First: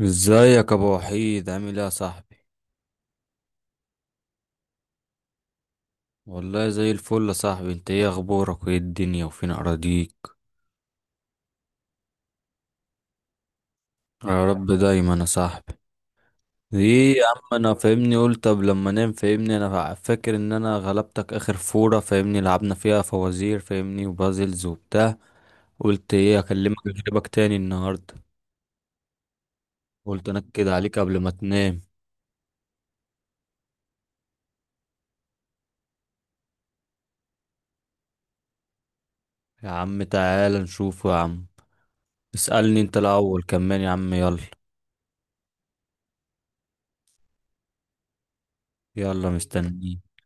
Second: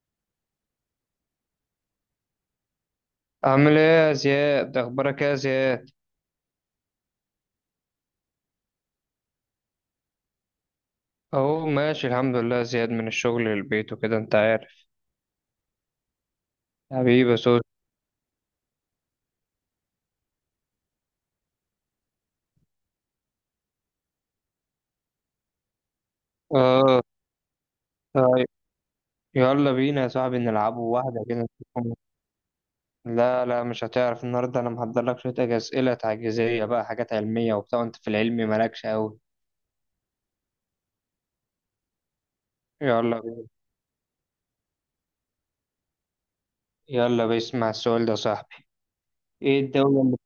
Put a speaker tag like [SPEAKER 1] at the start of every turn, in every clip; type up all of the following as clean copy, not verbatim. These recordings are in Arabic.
[SPEAKER 1] ازيك يا ابو وحيد؟ عامل ايه يا صاحبي؟
[SPEAKER 2] عامل ايه يا زياد، اخبارك ايه يا زياد؟
[SPEAKER 1] والله زي الفل يا صاحبي. انت ايه اخبارك وايه الدنيا وفين اراضيك؟
[SPEAKER 2] اهو ماشي الحمد لله يا زياد، من الشغل للبيت وكده انت
[SPEAKER 1] يا رب
[SPEAKER 2] عارف.
[SPEAKER 1] دايما يا صاحبي. ايه يا
[SPEAKER 2] حبيبي يا
[SPEAKER 1] عم
[SPEAKER 2] سوس.
[SPEAKER 1] انا فاهمني قلت طب لما نام، فاهمني انا فاكر ان انا غلبتك اخر فورة، فاهمني لعبنا فيها فوازير فاهمني وبازلز وبتاع. قلت ايه اكلمك
[SPEAKER 2] اه.
[SPEAKER 1] اجيبك تاني النهارده،
[SPEAKER 2] طيب. يلا بينا يا
[SPEAKER 1] قلت
[SPEAKER 2] صاحبي
[SPEAKER 1] انكد
[SPEAKER 2] نلعبوا
[SPEAKER 1] عليك قبل
[SPEAKER 2] واحدة
[SPEAKER 1] ما
[SPEAKER 2] كده
[SPEAKER 1] تنام.
[SPEAKER 2] نشوفهم. لا لا مش هتعرف النهاردة، انا محضر لك شوية أسئلة تعجيزية بقى، حاجات علمية وبتاع، وانت في العلم مالكش قوي.
[SPEAKER 1] يا عم تعالى نشوفه يا عم، اسألني انت
[SPEAKER 2] يلا
[SPEAKER 1] الاول
[SPEAKER 2] بينا.
[SPEAKER 1] كمان يا عم، يلا.
[SPEAKER 2] يلا بيسمع السؤال ده يا صاحبي.
[SPEAKER 1] يلا
[SPEAKER 2] ايه
[SPEAKER 1] مستنيك.
[SPEAKER 2] الدولة اللي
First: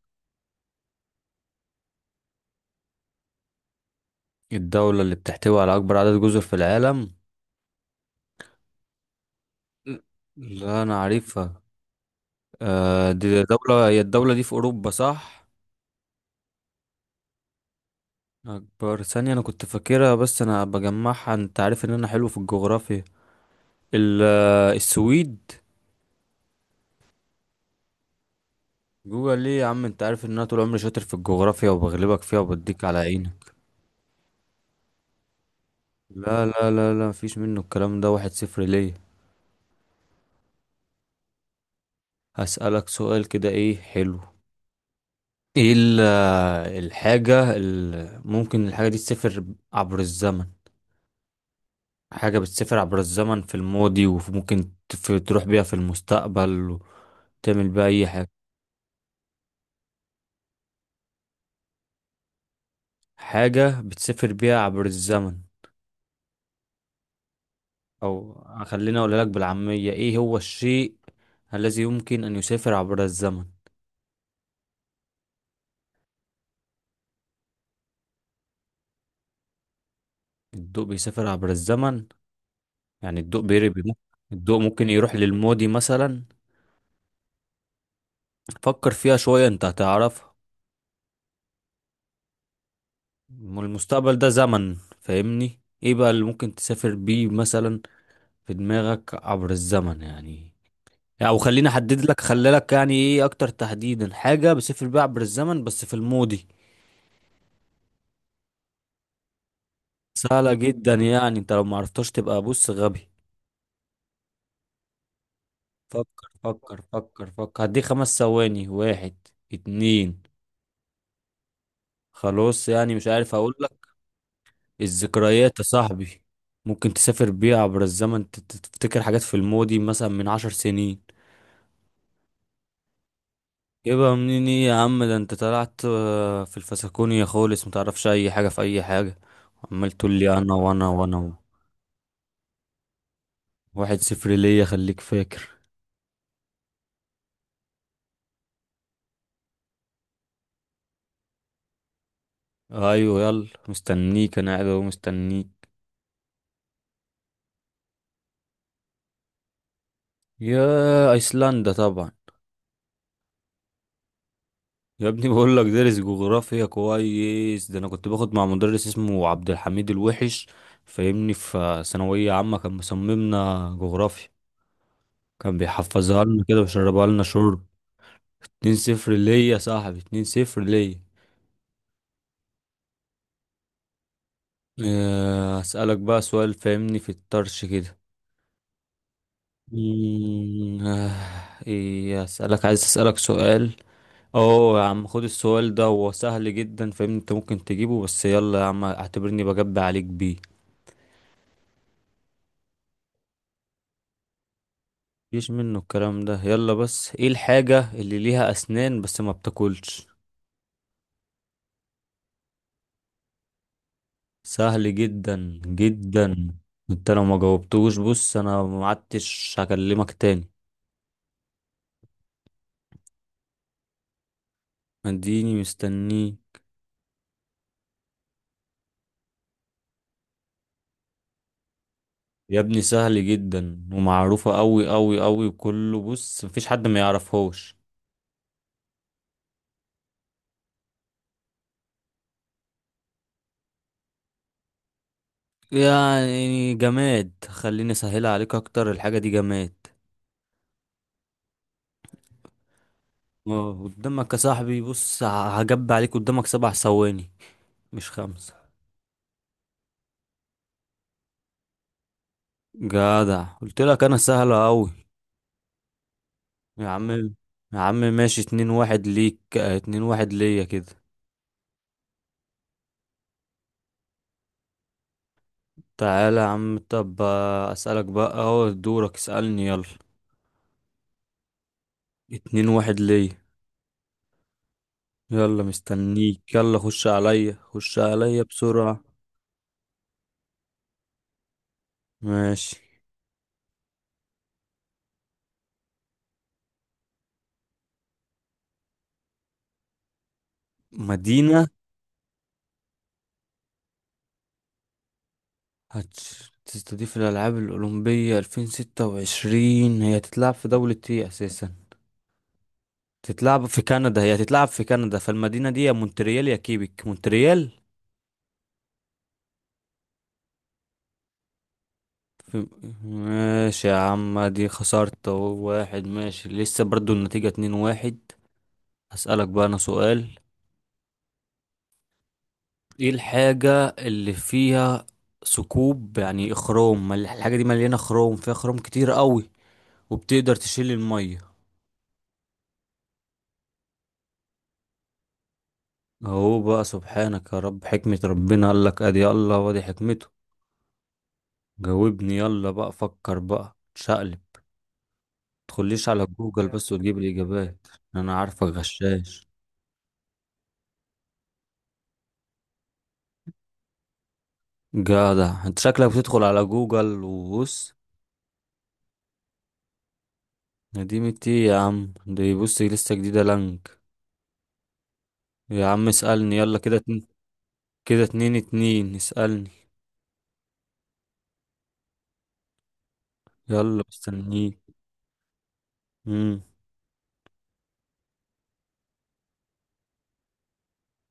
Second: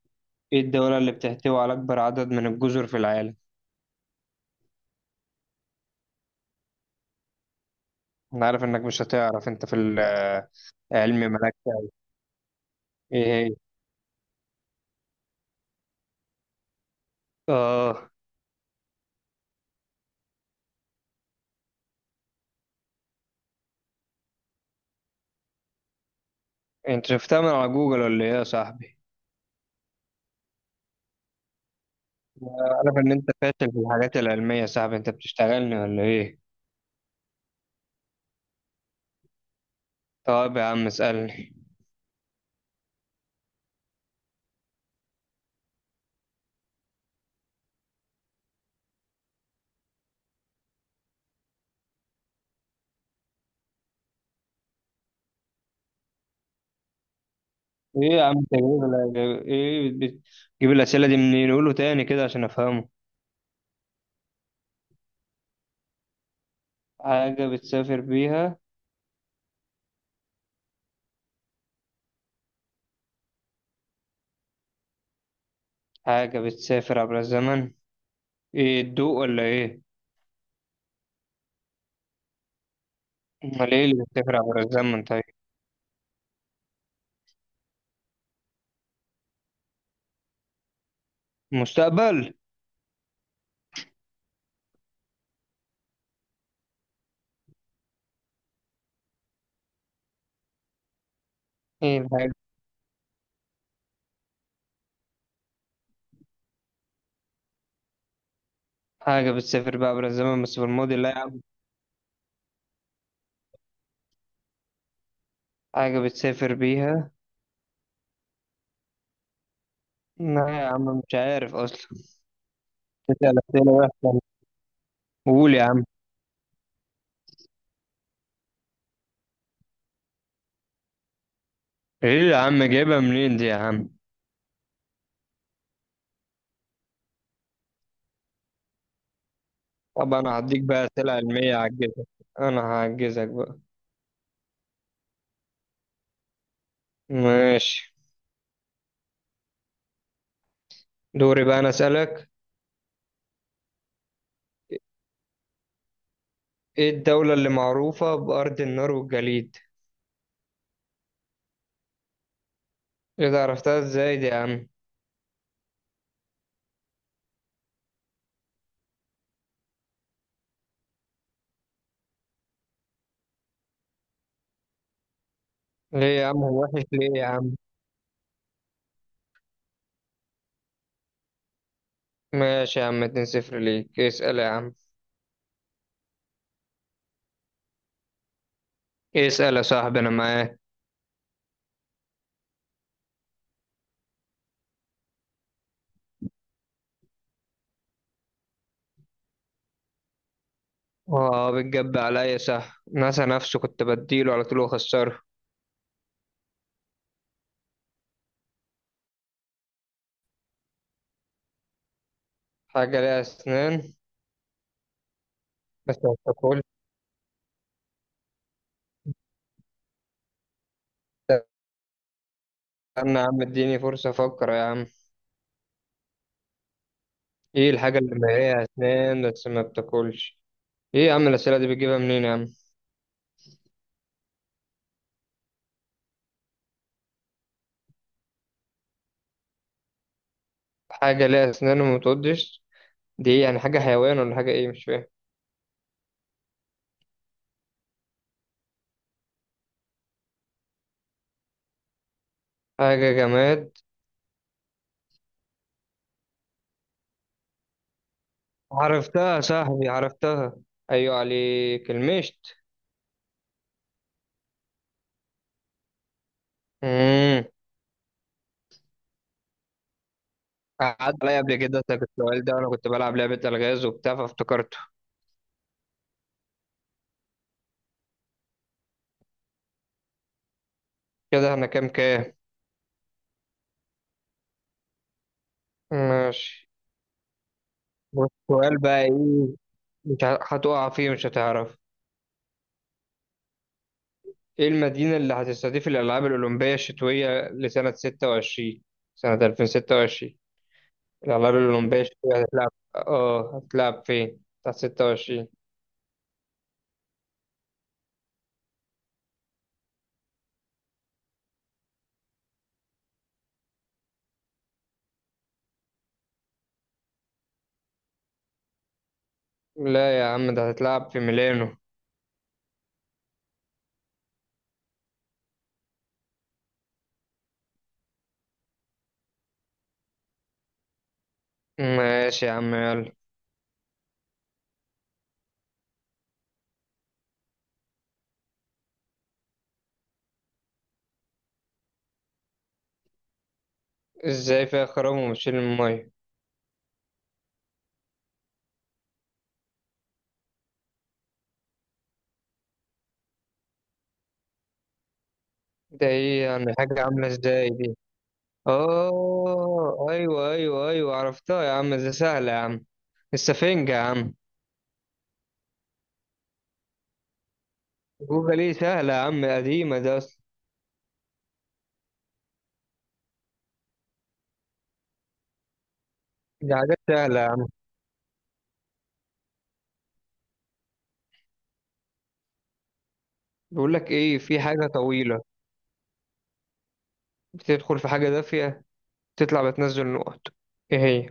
[SPEAKER 2] ايه الدولة اللي بتحتوي على اكبر عدد من الجزر في العالم؟
[SPEAKER 1] الدولة اللي بتحتوي على أكبر عدد جزر في العالم؟
[SPEAKER 2] انا عارف انك مش هتعرف، انت في
[SPEAKER 1] لا أنا
[SPEAKER 2] العلم مالكش
[SPEAKER 1] عارفها.
[SPEAKER 2] قوي.
[SPEAKER 1] آه
[SPEAKER 2] ايه
[SPEAKER 1] دي
[SPEAKER 2] هي؟
[SPEAKER 1] دولة، هي الدولة دي في أوروبا صح؟
[SPEAKER 2] اه.
[SPEAKER 1] أكبر ثانية، أنا كنت فاكرها بس أنا بجمعها، أنت عارف إن أنا حلو في الجغرافيا. السويد.
[SPEAKER 2] انت شفتها من على جوجل ولا ايه يا صاحبي؟
[SPEAKER 1] جوجل ليه يا عم؟ أنت عارف إن أنا طول عمري شاطر في الجغرافيا وبغلبك فيها وبديك
[SPEAKER 2] عارف
[SPEAKER 1] على
[SPEAKER 2] ان انت
[SPEAKER 1] عينك.
[SPEAKER 2] فاشل في الحاجات العلمية يا صاحبي، انت بتشتغلني ولا ايه؟
[SPEAKER 1] لا لا لا لا، مفيش منه الكلام ده، واحد صفر ليا.
[SPEAKER 2] طب يا عم اسألني.
[SPEAKER 1] هسألك سؤال كده إيه حلو. إيه الحاجة اللي ممكن الحاجة دي تسافر عبر الزمن؟ حاجة بتسافر عبر الزمن في الماضي وممكن تروح بيها في المستقبل وتعمل بيها أي
[SPEAKER 2] ايه يا
[SPEAKER 1] حاجة.
[SPEAKER 2] عم تجيب، ايه بت- بتجيب الأسئلة دي منين؟ قوله تاني كده عشان افهمه.
[SPEAKER 1] حاجة بتسافر بيها عبر الزمن،
[SPEAKER 2] حاجة بتسافر
[SPEAKER 1] أو
[SPEAKER 2] بيها.
[SPEAKER 1] خليني أقولها لك بالعامية: إيه هو الشيء الذي يمكن أن يسافر عبر الزمن؟
[SPEAKER 2] حاجة بتسافر عبر الزمن؟ ايه، الضوء ولا ايه؟
[SPEAKER 1] الضوء بيسافر عبر الزمن؟ يعني الضوء
[SPEAKER 2] امال ايه اللي بتسافر عبر
[SPEAKER 1] الضوء ممكن
[SPEAKER 2] الزمن
[SPEAKER 1] يروح
[SPEAKER 2] طيب؟
[SPEAKER 1] للماضي مثلا؟ فكر فيها شوية أنت هتعرفها.
[SPEAKER 2] مستقبل.
[SPEAKER 1] ما المستقبل ده زمن فاهمني، إيه بقى اللي ممكن تسافر بيه مثلا في دماغك عبر الزمن يعني؟ يعني او خليني احدد
[SPEAKER 2] ايه
[SPEAKER 1] لك،
[SPEAKER 2] الحاجة؟
[SPEAKER 1] خلي لك يعني ايه اكتر تحديدا، حاجه بسيف الباع عبر الزمن بس في الماضي.
[SPEAKER 2] حاجة بتسافر بيها عبر الزمن
[SPEAKER 1] سهله
[SPEAKER 2] بس في
[SPEAKER 1] جدا،
[SPEAKER 2] الماضي؟ لا يا
[SPEAKER 1] يعني
[SPEAKER 2] عم.
[SPEAKER 1] انت لو ما عرفتهاش تبقى بص غبي.
[SPEAKER 2] حاجة
[SPEAKER 1] فكر
[SPEAKER 2] بتسافر
[SPEAKER 1] فكر
[SPEAKER 2] بيها.
[SPEAKER 1] فكر فكر، هديك خمس ثواني: واحد، اتنين.
[SPEAKER 2] لا يا عم مش عارف اصلا.
[SPEAKER 1] خلاص يعني مش عارف،
[SPEAKER 2] بتسأل
[SPEAKER 1] اقول
[SPEAKER 2] أسئلة
[SPEAKER 1] لك؟
[SPEAKER 2] وحشة. قول
[SPEAKER 1] الذكريات
[SPEAKER 2] يا
[SPEAKER 1] يا
[SPEAKER 2] عم.
[SPEAKER 1] صاحبي، ممكن تسافر بيها عبر الزمن، تفتكر حاجات في الماضي مثلا من 10 سنين.
[SPEAKER 2] ايه يا عم جايبها منين دي يا عم؟
[SPEAKER 1] يبقى منين ايه يا عم، ده انت طلعت في الفسكونية خالص، متعرفش اي حاجة في اي حاجة، عمال تقول
[SPEAKER 2] طب
[SPEAKER 1] لي
[SPEAKER 2] انا
[SPEAKER 1] انا
[SPEAKER 2] هديك بقى
[SPEAKER 1] وانا
[SPEAKER 2] اسئله
[SPEAKER 1] وانا.
[SPEAKER 2] علميه هعجزك. انا هعجزك بقى.
[SPEAKER 1] واحد صفر ليا، خليك فاكر.
[SPEAKER 2] ماشي. دوري بقى انا اسالك.
[SPEAKER 1] ايوه يلا مستنيك، انا قاعد اهو مستنيك.
[SPEAKER 2] ايه الدوله اللي معروفه بارض النار والجليد؟
[SPEAKER 1] يا ايسلندا طبعا.
[SPEAKER 2] ايه ده عرفتها ازاي دي يا عم؟
[SPEAKER 1] يا ابني بقول لك دارس جغرافيا كويس، ده انا كنت باخد مع مدرس اسمه عبد الحميد الوحش فاهمني في ثانوية عامة، كان مصممنا جغرافيا، كان
[SPEAKER 2] ليه
[SPEAKER 1] بيحفظها
[SPEAKER 2] يا عم
[SPEAKER 1] لنا كده
[SPEAKER 2] هو وحش
[SPEAKER 1] ويشربها
[SPEAKER 2] ليه
[SPEAKER 1] لنا
[SPEAKER 2] يا عم؟
[SPEAKER 1] شرب. اتنين صفر ليا يا صاحبي، اتنين صفر ليا.
[SPEAKER 2] ماشي يا عم، 2-0 ليك. اسال يا عم.
[SPEAKER 1] اسألك بقى سؤال فاهمني في الطرش كده.
[SPEAKER 2] اسال يا صاحبي انا معاك.
[SPEAKER 1] مم، آه، ايه اسألك، عايز اسألك سؤال. اوه يا عم خد السؤال ده، هو سهل جدا فاهمني انت ممكن تجيبه، بس يلا يا عم اعتبرني بجب عليك بيه.
[SPEAKER 2] اه بتجب عليا صح، ناسا نفسه كنت بديله على طول واخسره.
[SPEAKER 1] مفيش منه الكلام ده، يلا. بس ايه الحاجة اللي ليها اسنان بس ما بتاكلش؟
[SPEAKER 2] حاجه ليها اسنان
[SPEAKER 1] سهل جدا
[SPEAKER 2] بس ما
[SPEAKER 1] جدا.
[SPEAKER 2] بتاكلش.
[SPEAKER 1] انت لو ما جاوبتوش بص، انا ما عدتش هكلمك تاني.
[SPEAKER 2] استنى يا عم اديني فرصه افكر يا عم.
[SPEAKER 1] اديني مستنيه.
[SPEAKER 2] ايه الحاجة اللي ليها أسنان بس ما بتاكلش؟ ايه يا عم الأسئلة دي بتجيبها منين يا عم؟
[SPEAKER 1] يا ابني سهل جدا ومعروفة قوي قوي قوي وكله، بص مفيش حد ما يعرفهوش.
[SPEAKER 2] حاجة ليها أسنان وما بتعضش. دي ايه يعني؟ حاجة حيوان ولا حاجة ايه مش فاهم؟
[SPEAKER 1] يعني جماد، خليني اسهلها عليك اكتر، الحاجة دي جماد.
[SPEAKER 2] حاجة
[SPEAKER 1] اه
[SPEAKER 2] جماد.
[SPEAKER 1] قدامك يا صاحبي بص، هجب عليك، قدامك سبع ثواني، مش خمسة.
[SPEAKER 2] عرفتها يا صاحبي عرفتها. أيوة عليك المشت.
[SPEAKER 1] جدع، قلت لك انا سهلة اوي. يا عم،
[SPEAKER 2] امم.
[SPEAKER 1] يا عم ماشي، اتنين واحد ليك، اتنين واحد ليا كده.
[SPEAKER 2] قعدت عليا قبل كده أسألك السؤال ده وأنا كنت بلعب لعبة ألغاز وبتاع فافتكرته.
[SPEAKER 1] تعالى يا عم طب، اسألك بقى، اهو دورك اسألني يلا.
[SPEAKER 2] كده احنا كام كام؟
[SPEAKER 1] اتنين واحد ليا. يلا مستنيك،
[SPEAKER 2] ماشي.
[SPEAKER 1] يلا خش عليا خش عليا
[SPEAKER 2] والسؤال
[SPEAKER 1] بسرعة.
[SPEAKER 2] بقى ايه؟ مش ه- هتقع فيه مش هتعرف.
[SPEAKER 1] ماشي.
[SPEAKER 2] إيه المدينة اللي هتستضيف الألعاب الأولمبية الشتوية لسنة 26، سنة 2026؟ الألعاب
[SPEAKER 1] مدينة
[SPEAKER 2] الأولمبية الشتوية هتتلعب، هتتلعب فين؟ بتاعت 26.
[SPEAKER 1] هتستضيف الألعاب الأولمبية 2026، هي هتتلعب في دولة ايه أساسا؟ تتلعب في كندا، هي تتلعب في كندا فالمدينة دي يا مونتريال يا كيبك، مونتريال.
[SPEAKER 2] لا يا عم ده هتتلعب في ميلانو.
[SPEAKER 1] في... ماشي يا عم، دي خسرت أهو، واحد ماشي لسه برضو، النتيجة اتنين واحد. هسألك بقى أنا سؤال:
[SPEAKER 2] ماشي يا عم
[SPEAKER 1] ايه
[SPEAKER 2] يلا.
[SPEAKER 1] الحاجة اللي فيها ثقوب يعني خروم، الحاجة دي مليانة خروم، فيها خروم كتير قوي، وبتقدر تشيل المية؟
[SPEAKER 2] إزاي فيها خرام وبتشيل المية؟
[SPEAKER 1] اهو بقى سبحانك يا رب، حكمة ربنا، قالك ادي الله وادي حكمته. جاوبني يلا بقى، فكر بقى تشقلب،
[SPEAKER 2] ده
[SPEAKER 1] تدخليش على
[SPEAKER 2] إيه
[SPEAKER 1] جوجل
[SPEAKER 2] يعني؟
[SPEAKER 1] بس
[SPEAKER 2] حاجة
[SPEAKER 1] وتجيب
[SPEAKER 2] عاملة إزاي
[SPEAKER 1] الإجابات.
[SPEAKER 2] دي؟
[SPEAKER 1] أنا عارفك غشاش.
[SPEAKER 2] آه أيوه أيوه أيوه عرفتها يا عم، ده سهلة يا عم. السفنجة يا عم.
[SPEAKER 1] جدع أنت، شكلك بتدخل على جوجل وبص.
[SPEAKER 2] جوجل إيه، سهلة يا عم، قديمة ده أصلا.
[SPEAKER 1] نديمة إيه يا عم، دي بص لسه جديدة، لانك. يا عم اسألني
[SPEAKER 2] دي
[SPEAKER 1] يلا، كده
[SPEAKER 2] حاجات
[SPEAKER 1] اتنين
[SPEAKER 2] سهلة يا عم.
[SPEAKER 1] كده اتنين اتنين، اسألني
[SPEAKER 2] بيقول
[SPEAKER 1] يلا
[SPEAKER 2] لك إيه، في
[SPEAKER 1] مستنيك.
[SPEAKER 2] حاجة طويلة
[SPEAKER 1] مم.
[SPEAKER 2] بتدخل في حاجة دافية تطلع بتنزل نقط، ايه هي؟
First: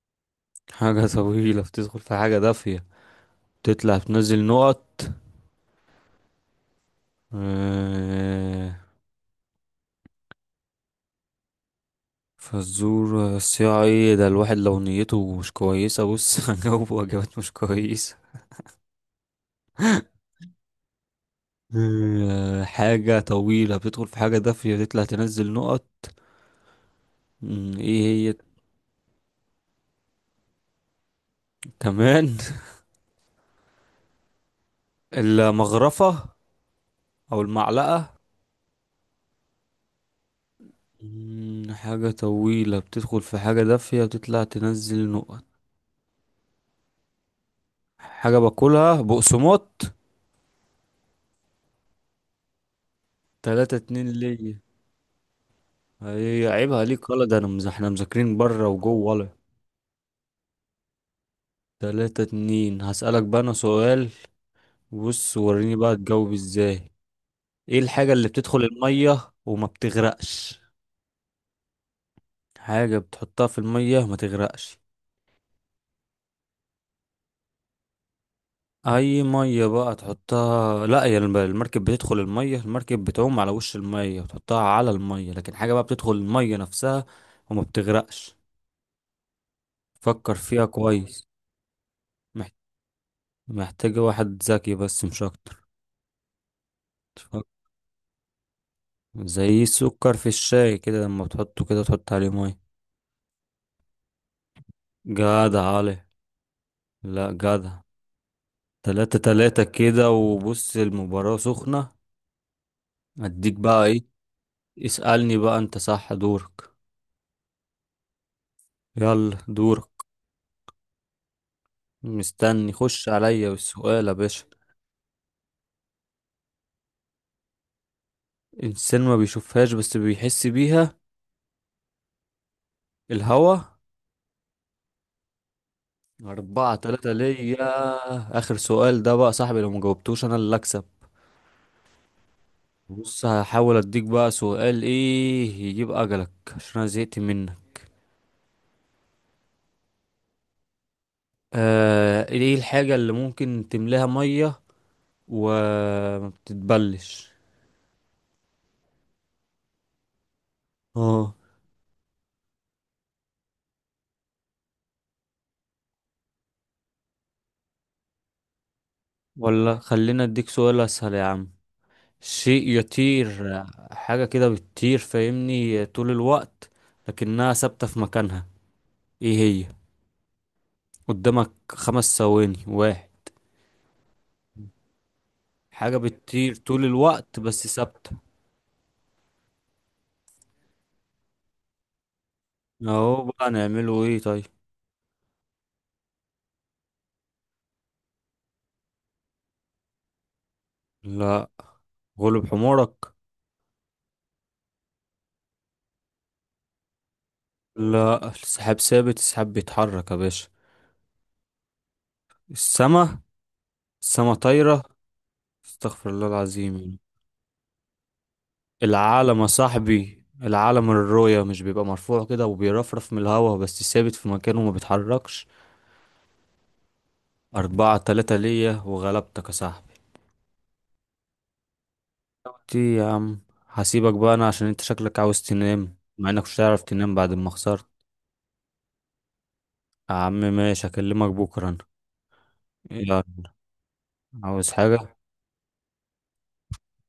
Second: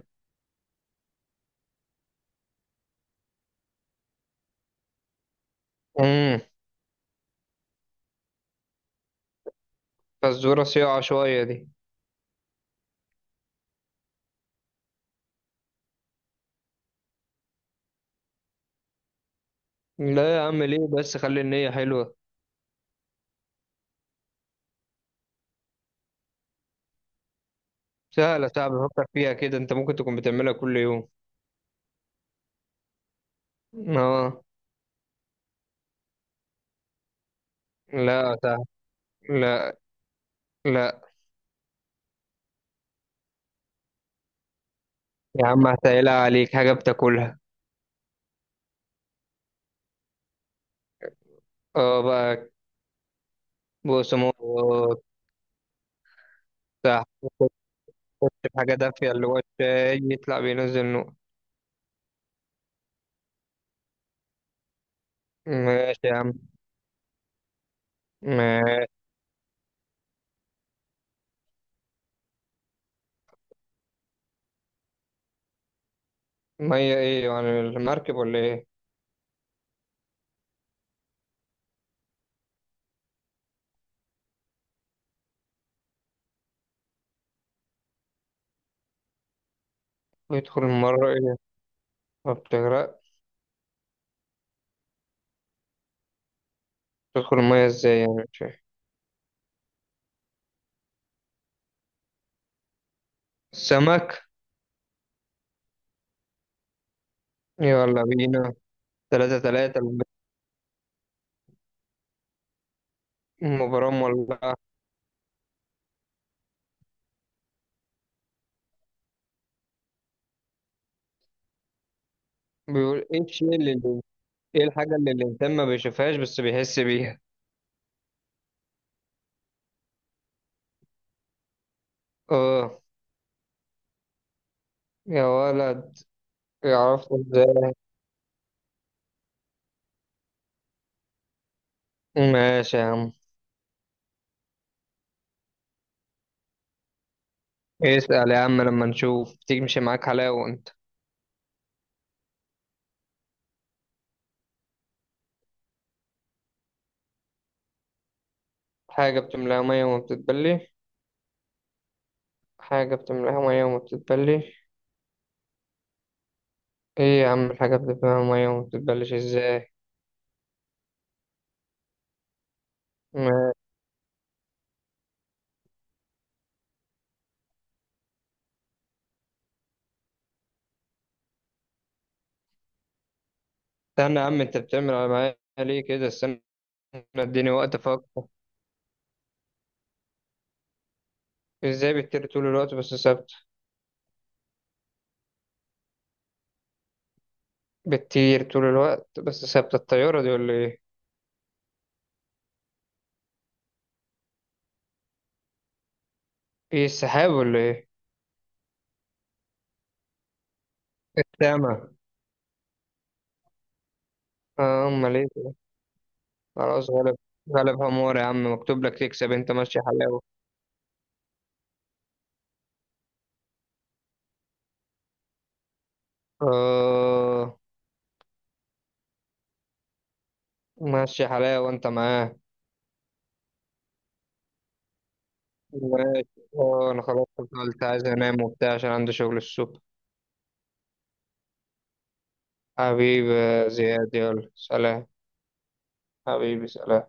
[SPEAKER 1] حاجة طويلة بتدخل في حاجة دافية، تطلع تنزل نقط.
[SPEAKER 2] امم.
[SPEAKER 1] آه،
[SPEAKER 2] فالزورة صياعة شوية دي.
[SPEAKER 1] فزورة بس، يا ايه ده الواحد لو نيته مش كويسة، بص هجاوب وجبات مش كويسة.
[SPEAKER 2] لا يا عم ليه بس، خلي النية حلوة.
[SPEAKER 1] حاجة طويلة بتدخل في حاجة دافية، بتطلع تنزل نقط. ايه هي؟
[SPEAKER 2] سهلة، صعب بفكر فيها كده، انت ممكن تكون بتعملها كل يوم.
[SPEAKER 1] كمان.
[SPEAKER 2] اه.
[SPEAKER 1] المغرفة، او المعلقة.
[SPEAKER 2] لا. سهل لا. لا
[SPEAKER 1] حاجة طويلة بتدخل في حاجة دافية، بتطلع تنزل نقط.
[SPEAKER 2] يا عم هسهلها عليك، حاجة بتاكلها.
[SPEAKER 1] حاجة باكلها، بقسماط.
[SPEAKER 2] اه بقى.
[SPEAKER 1] تلاتة اتنين ليا.
[SPEAKER 2] بقسماط.
[SPEAKER 1] هي عيبها
[SPEAKER 2] تحت.
[SPEAKER 1] ليك ولا، ده انا
[SPEAKER 2] تخش
[SPEAKER 1] احنا مذاكرين
[SPEAKER 2] في
[SPEAKER 1] بره
[SPEAKER 2] حاجة
[SPEAKER 1] وجوه
[SPEAKER 2] دافية اللي
[SPEAKER 1] ولا؟
[SPEAKER 2] هو الشاي، يطلع بينزل نقط.
[SPEAKER 1] تلاتة اتنين. هسألك بقى انا سؤال، بص وريني بقى
[SPEAKER 2] ماشي يا
[SPEAKER 1] تجاوب
[SPEAKER 2] عم.
[SPEAKER 1] ازاي. ايه الحاجة اللي بتدخل
[SPEAKER 2] ماشي.
[SPEAKER 1] المية وما بتغرقش؟ حاجة بتحطها في المية وما تغرقش.
[SPEAKER 2] مية ايه يعني؟ المركب ولا ايه؟
[SPEAKER 1] اي مية بقى تحطها، لا يا المركب بتدخل المية، المركب بتعوم على وش المية وتحطها على المية، لكن حاجة بقى بتدخل المية نفسها وما بتغرقش، فكر
[SPEAKER 2] بيدخل
[SPEAKER 1] فيها
[SPEAKER 2] مرة
[SPEAKER 1] كويس.
[SPEAKER 2] ايه؟ ما
[SPEAKER 1] مح-
[SPEAKER 2] بتغرق.
[SPEAKER 1] محتاجة واحد ذكي بس، مش اكتر.
[SPEAKER 2] تدخل
[SPEAKER 1] تفكر.
[SPEAKER 2] المية ازاي يعني مش فاهم.
[SPEAKER 1] زي السكر في الشاي كده، لما بتحطه كده تحط عليه مية.
[SPEAKER 2] السمك.
[SPEAKER 1] جدع علي، لا جدع.
[SPEAKER 2] يلا بينا.
[SPEAKER 1] تلاتة
[SPEAKER 2] تلاتة
[SPEAKER 1] تلاتة
[SPEAKER 2] تلاتة.
[SPEAKER 1] كده، وبص المباراة سخنة. اديك بقى
[SPEAKER 2] المباراة
[SPEAKER 1] ايه،
[SPEAKER 2] مولعة.
[SPEAKER 1] اسألني بقى انت، صح دورك، يلا دورك، مستني
[SPEAKER 2] بيقول
[SPEAKER 1] خش
[SPEAKER 2] ايه
[SPEAKER 1] عليا
[SPEAKER 2] الشيء اللي،
[SPEAKER 1] بالسؤال يا باشا.
[SPEAKER 2] ايه الحاجة اللي الإنسان ما بيشوفهاش بس بيحس بيها؟
[SPEAKER 1] انسان ما بيشوفهاش بس بيحس بيها؟
[SPEAKER 2] اه.
[SPEAKER 1] الهوا.
[SPEAKER 2] يا ولد.
[SPEAKER 1] أربعة تلاتة
[SPEAKER 2] عرفت ازاي؟
[SPEAKER 1] ليا، آخر سؤال ده بقى صاحبي، لو مجاوبتوش أنا اللي أكسب.
[SPEAKER 2] ماشي يا عم.
[SPEAKER 1] بص هحاول أديك بقى سؤال إيه يجيب أجلك، عشان أنا زهقت منك.
[SPEAKER 2] اسأل يا عم لما نشوف، تمشي معاك حلاوة انت.
[SPEAKER 1] إيه الحاجة اللي ممكن تملاها مية وما بتتبلش؟
[SPEAKER 2] حاجة بتملاها مية وما بتتبلي.
[SPEAKER 1] اه،
[SPEAKER 2] حاجة بتملاها مية وما بتتبلي. ايه يا عم الحاجة بتملاها مية وما بتتبلش ازاي؟
[SPEAKER 1] ولا خلينا أديك سؤال أسهل يا عم. شيء
[SPEAKER 2] ما-
[SPEAKER 1] يطير، حاجة كده بتطير فاهمني طول الوقت لكنها ثابتة في مكانها، ايه هي؟ قدامك خمس ثواني: واحد.
[SPEAKER 2] استنى يا عم، انت بتعمل على معايا ليه
[SPEAKER 1] حاجة
[SPEAKER 2] كده؟ استنى.
[SPEAKER 1] بتطير طول الوقت
[SPEAKER 2] اديني
[SPEAKER 1] بس
[SPEAKER 2] وقت
[SPEAKER 1] ثابتة.
[SPEAKER 2] افكر. ازاي بتطير طول الوقت بس
[SPEAKER 1] اهو
[SPEAKER 2] ثابتة؟
[SPEAKER 1] بقى نعمله ايه طيب.
[SPEAKER 2] بتطير طول الوقت بس ثابتة، الطيارة دي ولا ايه؟
[SPEAKER 1] لا، غلب حمارك.
[SPEAKER 2] ايه، السحاب ولا ايه؟
[SPEAKER 1] لا، السحاب ثابت، السحاب بيتحرك يا باشا.
[SPEAKER 2] السما.
[SPEAKER 1] السما، السما، طايرة.
[SPEAKER 2] اه امال ايه ده؟
[SPEAKER 1] استغفر الله العظيم
[SPEAKER 2] خلاص
[SPEAKER 1] يعني.
[SPEAKER 2] غلب. غلب همور يا عم، مكتوب لك تكسب
[SPEAKER 1] العالم يا
[SPEAKER 2] انت، ماشي حلاوة.
[SPEAKER 1] صاحبي، العالم الرؤية، مش بيبقى مرفوع كده وبيرفرف من الهوا بس ثابت في مكانه وما بيتحركش.
[SPEAKER 2] اه.
[SPEAKER 1] أربعة تلاتة ليا، وغلبتك يا صاحبي.
[SPEAKER 2] ماشي حلاوة انت معاه.
[SPEAKER 1] دي يا عم، هسيبك بقى أنا عشان أنت شكلك عاوز تنام،
[SPEAKER 2] ماشي.
[SPEAKER 1] مع إنك مش هتعرف
[SPEAKER 2] اه انا
[SPEAKER 1] تنام
[SPEAKER 2] خلاص
[SPEAKER 1] بعد ما
[SPEAKER 2] كنت
[SPEAKER 1] خسرت.
[SPEAKER 2] عايز انام وبتاع عشان عندي شغل الصبح.
[SPEAKER 1] يا عم ماشي، هكلمك بكرة أنا. يلا،
[SPEAKER 2] حبيبي يا زياد، يلا
[SPEAKER 1] عاوز
[SPEAKER 2] سلام.
[SPEAKER 1] حاجة؟
[SPEAKER 2] حبيبي سلام.